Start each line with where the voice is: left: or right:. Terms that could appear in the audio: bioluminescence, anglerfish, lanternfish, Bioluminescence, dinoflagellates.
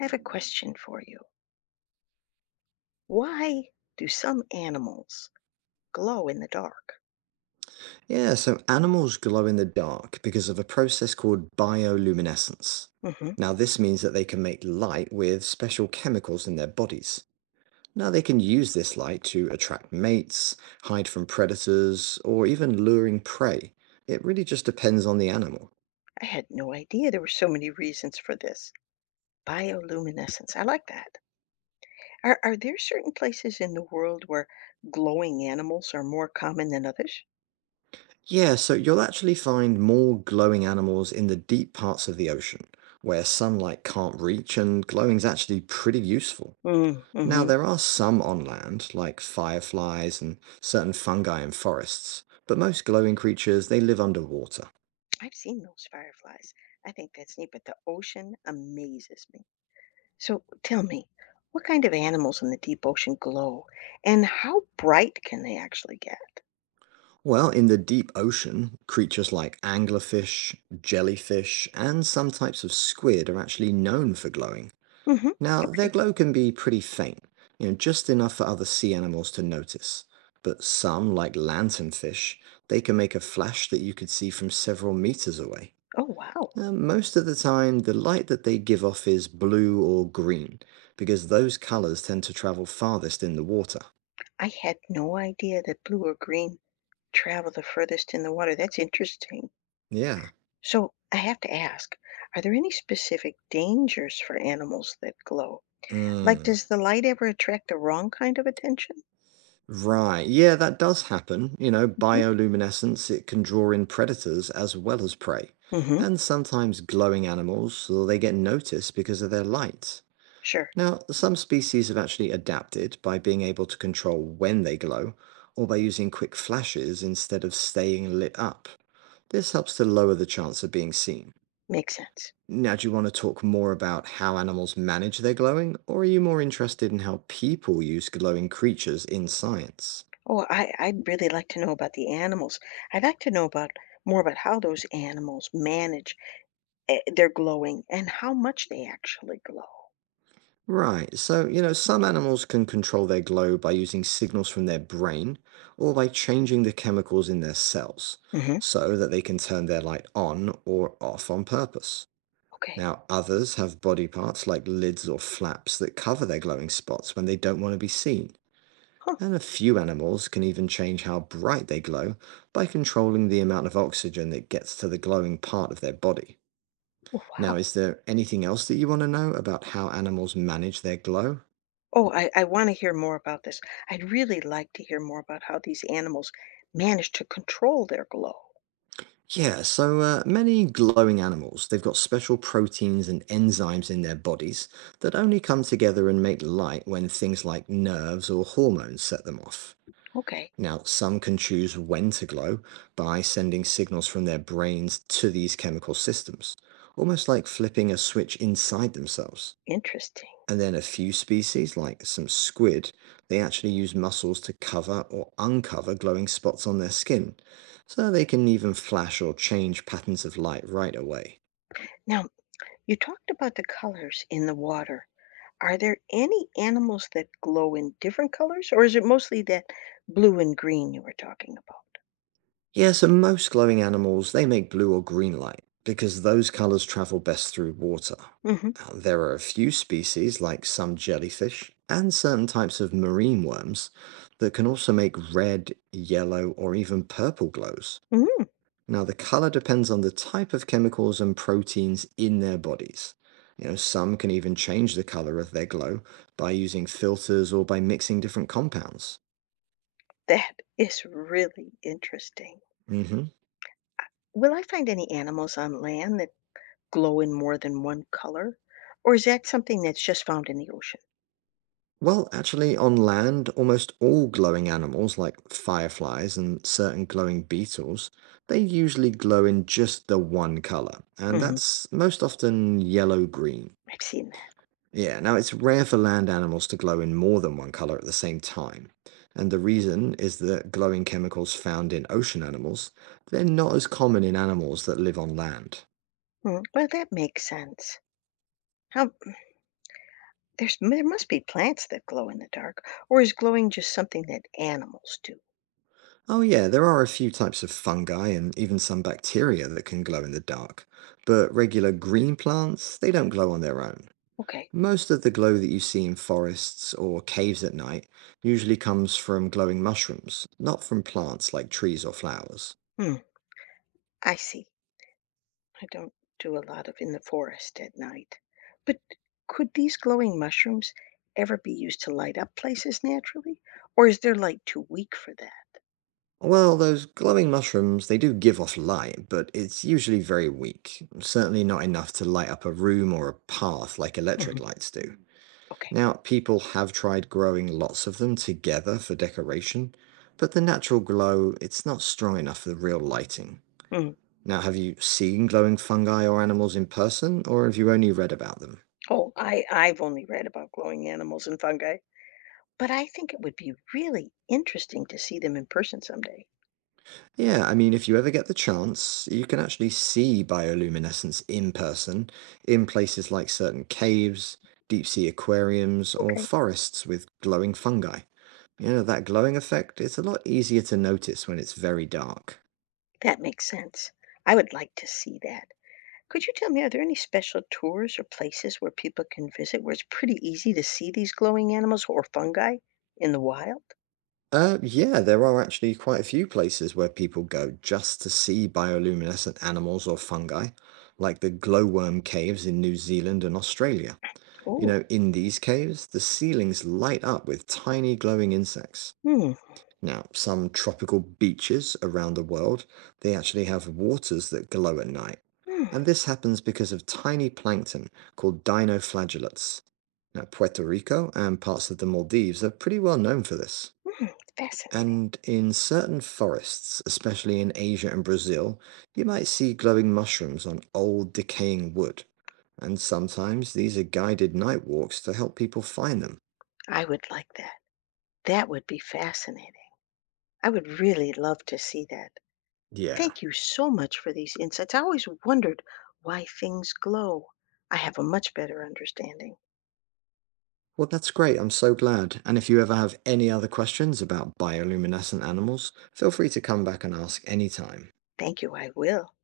left: I have a question for you. Why do some animals glow in the dark?
right: Yeah, so animals glow in the dark because of a process called bioluminescence.
left: Hmm.
right: Now, this means that they can make light with special chemicals in their bodies. Now, they can use this light to attract mates, hide from predators, or even luring prey. It really just depends on the animal.
left: I had no idea there were so many reasons for this. Bioluminescence. I like that. Are there certain places in the world where glowing animals are more common than others?
right: Yeah, so you'll actually find more glowing animals in the deep parts of the ocean, where sunlight can't reach, and glowing's actually pretty useful. Now,
left: Mm-hmm.
right: there are some on land, like fireflies and certain fungi in forests, but most glowing creatures, they live underwater.
left: I've seen those fireflies. I think that's neat, but the ocean amazes me. So tell me, what kind of animals in the deep ocean glow, and how bright can they actually get?
right: Well, in the deep ocean, creatures like anglerfish, jellyfish, and some types of squid are actually known for glowing.
left: Mm-hmm.
right: Now, their
left: Okay.
right: glow can be pretty faint, you know, just enough for other sea animals to notice. But some, like lanternfish, they can make a flash that you could see from several meters away.
left: Oh, wow.
right: Most of the time, the light that they give off is blue or green, because those colors tend to travel farthest in the water.
left: I had no idea that blue or green travel the furthest in the water. That's interesting.
right: Yeah.
left: So I have to ask, are there any specific dangers for animals that glow? Like,
right: Mm.
left: does the light ever attract the wrong kind of attention?
right: Right. Yeah, that does happen. You know, bioluminescence, it can draw in predators as well as prey,
left: Mm-hmm.
right: and sometimes glowing animals, so they get noticed because of their light.
left: Sure.
right: Now, some species have actually adapted by being able to control when they glow, or by using quick flashes instead of staying lit up. This helps to lower the chance of being seen.
left: Makes sense.
right: Now, do you want to talk more about how animals manage their glowing, or are you more interested in how people use glowing creatures in science?
left: Oh, I'd really like to know about the animals. I'd like to know about more about how those animals manage their glowing and how much they actually glow.
right: Right, so, you know, some animals can control their glow by using signals from their brain or by changing the chemicals in their cells
left: Mm-hmm.
right: so that they can turn their light on or off on purpose.
left: Okay.
right: Now, others have body parts like lids or flaps that cover their glowing spots when they don't want to be seen.
left: Huh.
right: And a few animals can even change how bright they glow by controlling the amount of oxygen that gets to the glowing part of their body.
left: Oh,
right: Now,
left: wow.
right: is there anything else that you want to know about how animals manage their glow?
left: Oh, I want to hear more about this. I'd really like to hear more about how these animals manage to control their glow.
right: Yeah, so many glowing animals, they've got special proteins and enzymes in their bodies that only come together and make light when things like nerves or hormones set them off.
left: Okay,
right: Now, some can choose when to glow by sending signals from their brains to these chemical systems, almost like flipping a switch inside themselves.
left: interesting.
right: And then a few species, like some squid, they actually use muscles to cover or uncover glowing spots on their skin, so they can even flash or change patterns of light right away.
left: Now, you talked about the colors in the water. Are there any animals that glow in different colors, or is it mostly that blue and green you were talking
right: Yeah, so most glowing animals, they make blue or green light because those colors travel best through water.
left: about? Hmm.
right: Now, there are a few species, like some jellyfish and certain types of marine worms, that can also make red, yellow, or even purple glows.
left: Mm,
right: Now, the color depends on the type of chemicals and proteins in their bodies. You know, some can even change the color of their glow by using filters or by mixing different compounds.
left: that is really interesting.
right: Hmm.
left: Will I find any animals on land that glow in more than one color, or is that something that's just found in the ocean?
right: Well, actually, on land, almost all glowing animals, like fireflies and certain glowing beetles, they usually glow in just the one color, and
left: Hmm.
right: that's most often yellow-green.
left: I've seen that.
right: Yeah, now it's rare for land animals to glow in more than one color at the same time. And the reason is that glowing chemicals found in ocean animals, they're not as common in animals that live on land.
left: Mm, well, that makes sense. How there must be plants that glow in the dark, or is glowing just something that animals do?
right: Oh, yeah, there are a few types of fungi and even some bacteria that can glow in the dark, but regular green plants, they don't glow on their own.
left: Okay.
right: Most of the glow that you see in forests or caves at night usually comes from glowing mushrooms, not from plants like trees or flowers.
left: Hmm. I see. I don't do a lot of in the forest at night. But could these glowing mushrooms ever be used to light up places naturally, or is their light too weak for that?
right: Well, those glowing mushrooms, they do give off light, but it's usually very weak, certainly not enough to light up a room or a path like electric
left: Mhm.
right: lights do.
left: Okay.
right: Now, people have tried growing lots of them together for decoration, but the natural glow, it's not strong enough for the real lighting.
left: Mm.
right: Now, have you seen glowing fungi or animals in person, or have you only read about them?
left: Oh, I've only read about glowing animals and fungi, but I think it would be really interesting to see them in person someday.
right: Yeah, I mean, if you ever get the chance, you can actually see bioluminescence in person in places like certain caves, deep sea aquariums, or
left: Okay.
right: forests with glowing fungi. You know, that glowing effect, it's a lot easier to notice when it's very dark.
left: That makes sense. I would like to see that. Could you tell me, are there any special tours or places where people can visit where it's pretty easy to see these glowing animals or fungi in the wild?
right: Yeah, there are actually quite a few places where people go just to see bioluminescent animals or fungi, like the glowworm caves in New Zealand and Australia. You
left: Oh.
right: know, in these caves, the ceilings light up with tiny glowing insects.
left: Hmm.
right: Now, some tropical beaches around the world, they actually have waters that glow at night.
left: Hmm.
right: And this happens because of tiny plankton called dinoflagellates. Now, Puerto Rico and parts of the Maldives are pretty well known for this.
left: Hmm, fascinating.
right: And in certain forests, especially in Asia and Brazil, you might see glowing mushrooms on old decaying wood. And sometimes these are guided night walks to help people find them.
left: I would like that. That would be fascinating. I would really love to see that.
right: Yeah.
left: Thank you so much for these insights. I always wondered why things glow. I have a much better understanding.
right: Well, that's great. I'm so glad. And if you ever have any other questions about bioluminescent animals, feel free to come back and ask anytime.
left: Thank you, I will.